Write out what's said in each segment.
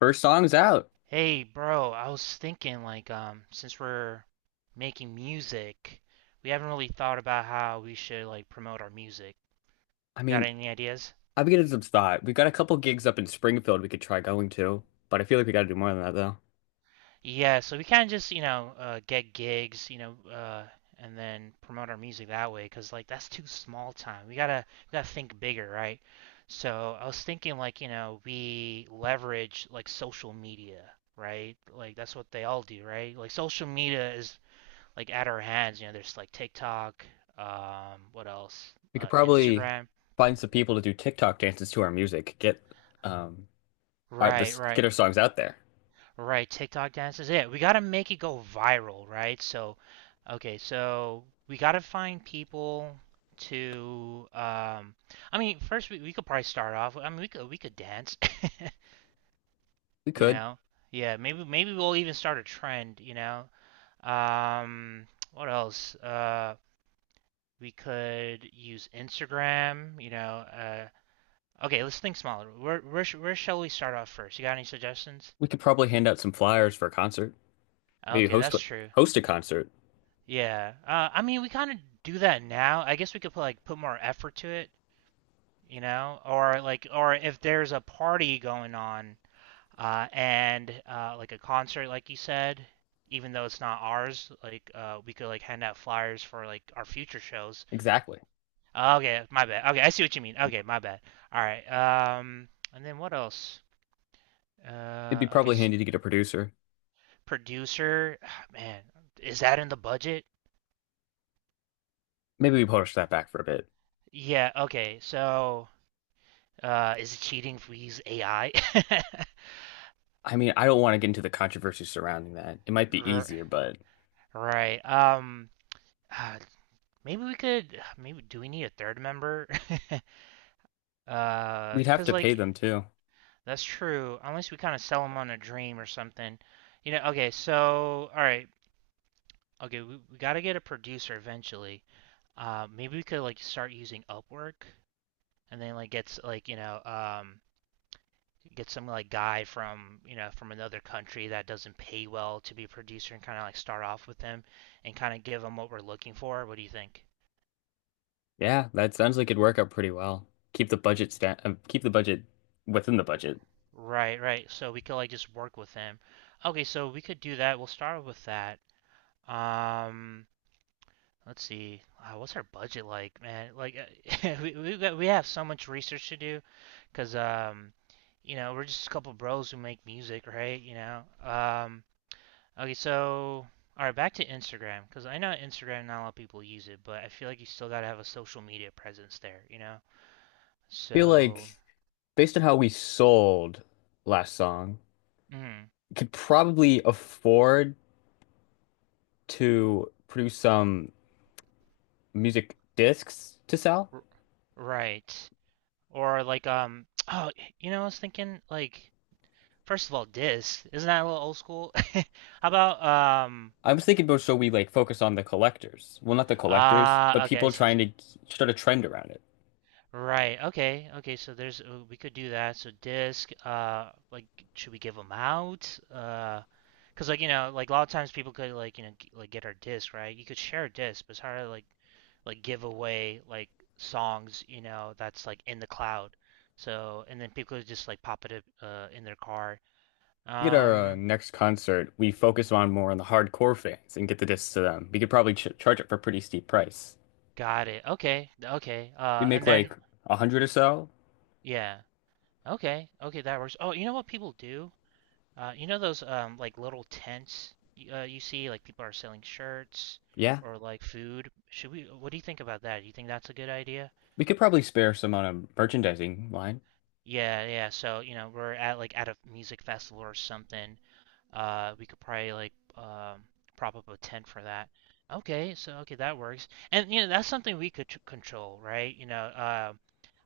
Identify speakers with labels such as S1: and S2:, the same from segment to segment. S1: First song's out.
S2: Hey, bro, I was thinking like since we're making music, we haven't really thought about how we should like promote our music.
S1: I
S2: Got
S1: mean,
S2: any ideas?
S1: I've been getting some thought. We've got a couple gigs up in Springfield we could try going to, but I feel like we gotta do more than that though.
S2: Yeah, so we can just, you know, get gigs, you know, and then promote our music that way 'cause like that's too small time. We gotta think bigger, right? So I was thinking like, you know, we leverage like social media, right? Like that's what they all do, right? Like social media is like at our hands. You know, there's like TikTok, what else?
S1: We could probably
S2: Instagram.
S1: find some people to do TikTok dances to our music. Get um our,
S2: Right,
S1: this get
S2: right,
S1: our songs out there.
S2: right. TikTok dances. Yeah, we gotta make it go viral, right? So, okay, so we gotta find people to. I mean, first we could probably start off. I mean, we could dance.
S1: We
S2: you
S1: could.
S2: know. Yeah, maybe we'll even start a trend. You know. Um, what else? We could use Instagram. You know. Okay, let's think smaller. Where shall we start off first? You got any suggestions?
S1: We could probably hand out some flyers for a concert. Maybe
S2: Okay, that's true.
S1: host a concert.
S2: Yeah. I mean, we kind of do that now. I guess we could put like put more effort to it, you know, or like or if there's a party going on and like a concert, like you said, even though it's not ours, like we could like hand out flyers for like our future shows.
S1: Exactly.
S2: Okay, my bad. Okay, I see what you mean. Okay, my bad. All right. And then what else?
S1: It'd be
S2: Okay.
S1: probably
S2: s
S1: handy to get a producer.
S2: Producer, ah, man, is that in the budget?
S1: Maybe we push that back for a bit.
S2: Yeah, okay. So, is it cheating if we use AI?
S1: I mean, I don't want to get into the controversy surrounding that. It might be easier, but
S2: right. Ah, maybe we could. Maybe do we need a third member?
S1: we'd have
S2: Cause
S1: to pay
S2: like
S1: them too.
S2: that's true. Unless we kind of sell them on a dream or something. You know. Okay. So, all right. Okay, we gotta get a producer eventually. Maybe we could like start using Upwork and then like gets like get some like guy from you know from another country that doesn't pay well to be a producer and kind of like start off with them and kind of give them what we're looking for. What do you think?
S1: Yeah, that sounds like it'd work out pretty well. Keep the budget sta keep the budget within the budget.
S2: Right, right. So we could like just work with them. Okay, so we could do that. We'll start with that. Um, let's see. What's our budget like, man? Like we have so much research to do because you know, we're just a couple bros who make music, right? You know. Okay, so all right, back to Instagram because I know Instagram not a lot of people use it, but I feel like you still gotta have a social media presence there, you know?
S1: Feel like
S2: So,
S1: based on how we sold last song,
S2: mm,
S1: you could probably afford to produce some music discs to sell.
S2: r right, or like oh, you know, I was thinking like first of all, Disk isn't that a little old school? How about
S1: I was thinking about so we like focus on the collectors. Well, not the collectors, but
S2: ah, okay, I
S1: people
S2: see what
S1: trying
S2: you.
S1: to start a trend around it.
S2: Right. Okay. Okay. So there's we could do that. So disc. Like, should we give them out? Because like you know, like a lot of times people could like you know like get our disc, right? You could share a disc, but it's hard to like give away like songs, you know, that's like in the cloud. So and then people could just like pop it up, in their car.
S1: Get our
S2: Um,
S1: next concert, we focus on more on the hardcore fans and get the discs to them. We could probably ch charge it for a pretty steep price.
S2: got it. Okay. Okay.
S1: We make
S2: And then
S1: like a hundred or so.
S2: yeah. Okay. Okay, that works. Oh, you know what people do? You know those like little tents you see like people are selling shirts
S1: Yeah,
S2: or like food. Should we? What do you think about that? Do you think that's a good idea?
S1: we could probably spare some on a merchandising line.
S2: Yeah, yeah. So you know we're at like at a music festival or something. We could probably like prop up a tent for that. Okay, so okay that works. And you know that's something we could control, right? You know,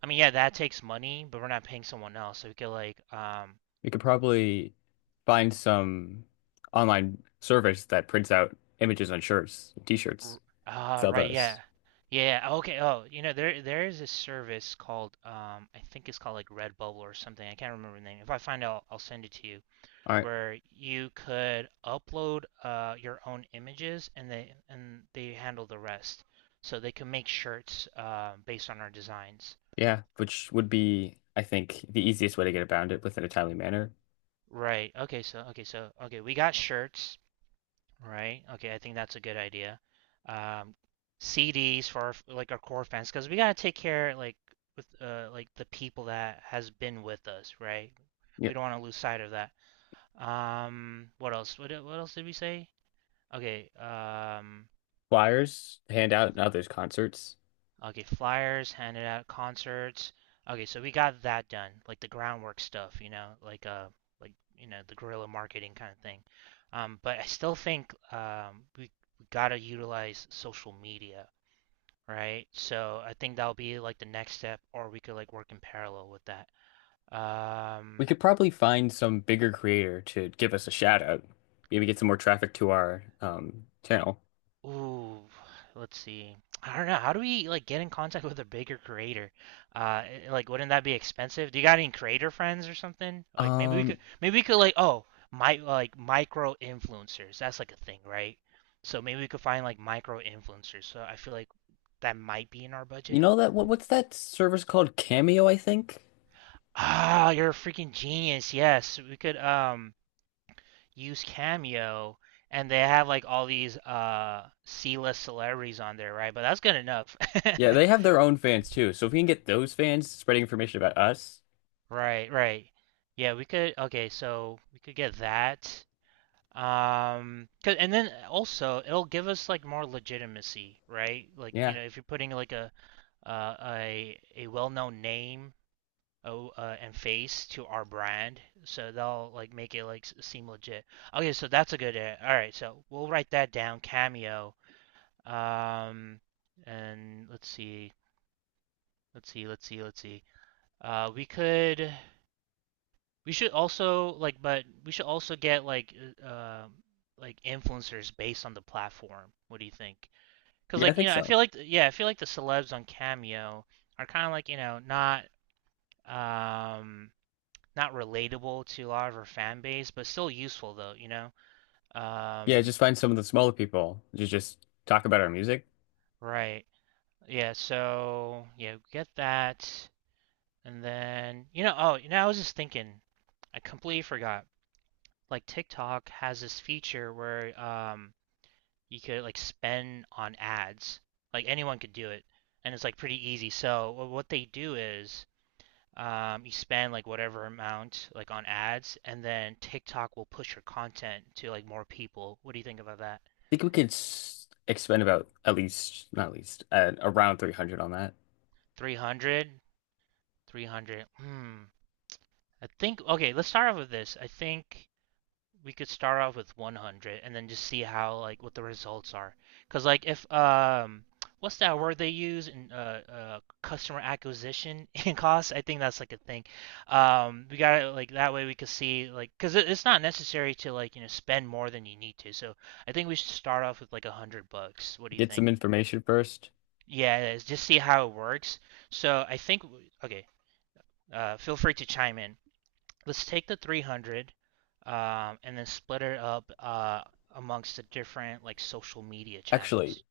S2: I mean yeah that takes money, but we're not paying someone else, so we could like
S1: We could probably find some online service that prints out images on shirts, t-shirts,
S2: R- Ah,
S1: sell
S2: right,
S1: those.
S2: yeah. Yeah, yeah, okay. Oh, you know, there is a service called I think it's called like Redbubble or something. I can't remember the name. If I find out, I'll send it to you,
S1: All right.
S2: where you could upload your own images and they handle the rest. So they can make shirts based on our designs.
S1: Yeah, which would be, I think, the easiest way to get around it within a timely manner.
S2: Right. Okay, we got shirts. Right. Okay, I think that's a good idea. Um, CDs for our, like our core fans because we gotta take care like with like the people that has been with us, right? We
S1: Yep.
S2: don't want to lose sight of that. What else? What else did we say? Okay.
S1: Flyers, hand out in others' concerts.
S2: Okay, flyers handed out concerts. Okay, so we got that done, like the groundwork stuff, you know, like like you know the guerrilla marketing kind of thing. But I still think we gotta utilize social media right? So I think that'll be like the next step, or we could like work in parallel with that.
S1: We
S2: Um,
S1: could probably find some bigger creator to give us a shout out. Maybe get some more traffic to our channel.
S2: ooh, let's see. I don't know. How do we like get in contact with a bigger creator? Uh, like, wouldn't that be expensive? Do you got any creator friends or something? Like,
S1: Um,
S2: maybe we could like, oh, my like micro influencers. That's like a thing, right? So maybe we could find like micro influencers. So I feel like that might be in our
S1: you
S2: budget.
S1: know what's that service called? Cameo, I think.
S2: Ah, you're a freaking genius. Yes, we could. Use Cameo, and they have like all these C-list celebrities on there, right? But that's good enough.
S1: Yeah, they have their own fans too. So if we can get those fans spreading information about us,
S2: Right, right. Yeah, we could okay, so we could get that. 'Cause and then also it'll give us like more legitimacy, right? Like, you
S1: yeah.
S2: know, if you're putting like a well-known name oh, and face to our brand, so they'll like make it like seem legit. Okay, so that's a good all right, so we'll write that down, Cameo. Um, and let's see. Uh, we could, we should also like, but we should also get uh, uh, like influencers based on the platform. What do you think? Because
S1: Yeah, I
S2: like, you
S1: think
S2: know,
S1: so.
S2: I feel like the celebs on Cameo are kind of like, you know, um, not relatable to a lot of our fan base, but still useful though, you know?
S1: Yeah,
S2: Um,
S1: just find some of the smaller people to just talk about our music.
S2: right. Yeah, so yeah, get that. And then, you know, oh, you know, I was just thinking, I completely forgot. Like TikTok has this feature where you could like spend on ads. Like anyone could do it, and it's like pretty easy. So what they do is you spend like whatever amount like on ads, and then TikTok will push your content to like more people. What do you think about that?
S1: I think we could s expend about at least, not least, around 300 on that.
S2: 300? 300. Hmm. I think okay, let's start off with this. I think we could start off with 100 and then just see how like what the results are. Cause like if what's that word they use in customer acquisition and costs? I think that's like a thing. We gotta like that way we could see like because it's not necessary to like you know spend more than you need to. So I think we should start off with like $100. What do you
S1: Get some
S2: think?
S1: information first.
S2: Yeah, it is. Just see how it works. So I think okay. Feel free to chime in let's take the 300 and then split it up amongst the different like social media
S1: Actually,
S2: channels.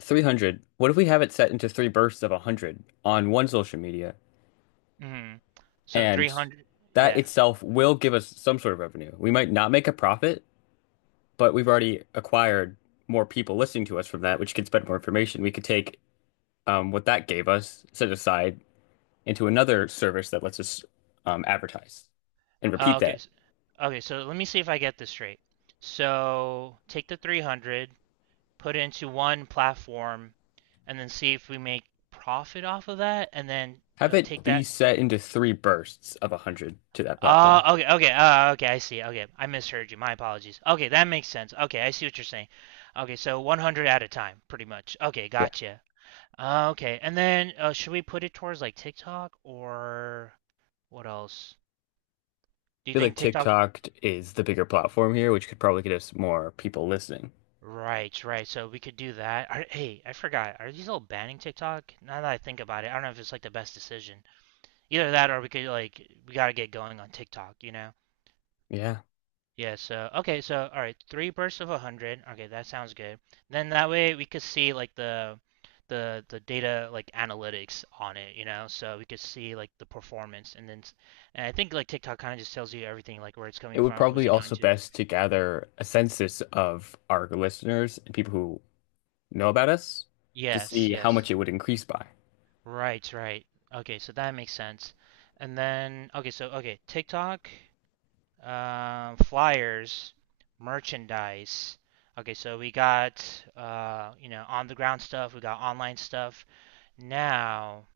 S1: 300, what if we have it set into three bursts of 100 on one social media?
S2: Hmm. So
S1: And
S2: 300,
S1: that
S2: yeah.
S1: itself will give us some sort of revenue. We might not make a profit, but we've already acquired more people listening to us from that, which can spread more information. We could take what that gave us, set aside, into another service that lets us advertise and
S2: Uh,
S1: repeat
S2: okay,
S1: that.
S2: s- okay. So let me see if I get this straight. So take the 300, put it into one platform, and then see if we make profit off of that, and then
S1: Have it
S2: take
S1: be
S2: that
S1: set into three bursts of 100 to that
S2: Oh,
S1: platform.
S2: okay, I see. Okay, I misheard you. My apologies. Okay, that makes sense. Okay, I see what you're saying. Okay, so 100 at a time, pretty much. Okay,
S1: Yeah. I
S2: gotcha. Okay, and then should we put it towards like TikTok or what else? Do you
S1: feel
S2: think
S1: like
S2: TikTok?
S1: TikTok is the bigger platform here, which could probably get us more people listening.
S2: Right, right. So we could do that. Are, hey, I forgot. Are these all banning TikTok? Now that I think about it, I don't know if it's like the best decision. Either that or we could like we gotta get going on TikTok, you know?
S1: Yeah.
S2: Yeah, so okay, so all right, three bursts of 100. Okay, that sounds good. Then that way we could see like the data like analytics on it, you know, so we could see like the performance and then and I think like TikTok kind of just tells you everything like where it's
S1: It
S2: coming
S1: would
S2: from,
S1: probably
S2: who's it going
S1: also
S2: to.
S1: best to gather a census of our listeners and people who know about us to
S2: Yes,
S1: see how
S2: yes.
S1: much it would increase by.
S2: Right, right. Okay, so that makes sense. And then okay, so okay, TikTok flyers, merchandise. Okay, so we got you know on the ground stuff, we got online stuff. Now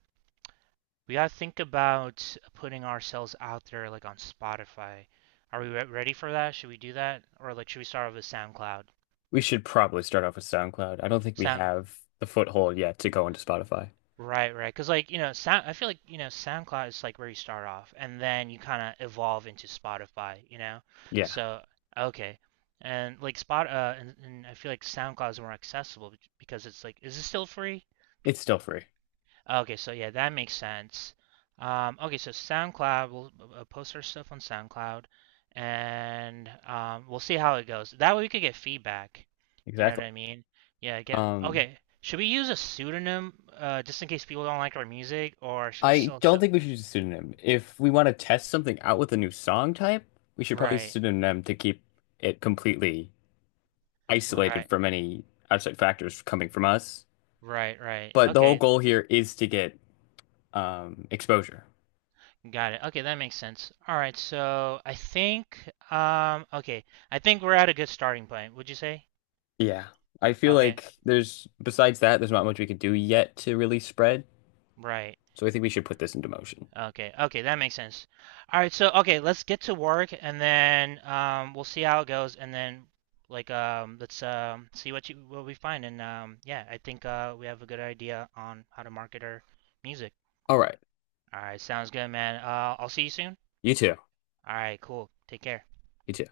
S2: we gotta think about putting ourselves out there like on Spotify. Are we ready for that? Should we do that, or like should we start with SoundCloud?
S1: We should probably start off with SoundCloud. I don't think we
S2: Sound
S1: have the foothold yet to go into Spotify.
S2: Right, right. Because like you know, sound, I feel like you know SoundCloud is like where you start off, and then you kind of evolve into Spotify. You know,
S1: Yeah,
S2: so okay, and like Spot, and I feel like SoundCloud is more accessible because it's like, is it still free?
S1: it's still free.
S2: Okay, so yeah, that makes sense. Okay, so SoundCloud, we'll post our stuff on SoundCloud, and we'll see how it goes. That way we could get feedback. You know what
S1: Exactly.
S2: I mean? Yeah, get
S1: Um,
S2: okay. Should we use a pseudonym just in case people don't like our music, or should we
S1: I don't
S2: still
S1: think we should use a pseudonym. If we want to test something out with a new song type, we should probably use a
S2: right,
S1: pseudonym to keep it completely isolated
S2: right,
S1: from any outside factors coming from us.
S2: right, right.
S1: But the whole
S2: Okay,
S1: goal here is to get exposure.
S2: got it. Okay, that makes sense. All right, so I think okay, I think we're at a good starting point. Would you say?
S1: Yeah. I feel
S2: Okay,
S1: like besides that, there's not much we can do yet to really spread.
S2: right.
S1: So I think we should put this into motion.
S2: Okay, okay, that makes sense. All right, so okay, let's get to work and then we'll see how it goes and then like let's see what we find and yeah, I think we have a good idea on how to market our music.
S1: All right.
S2: All right, sounds good, man. I'll see you soon.
S1: You too.
S2: All right, cool. Take care.
S1: You too.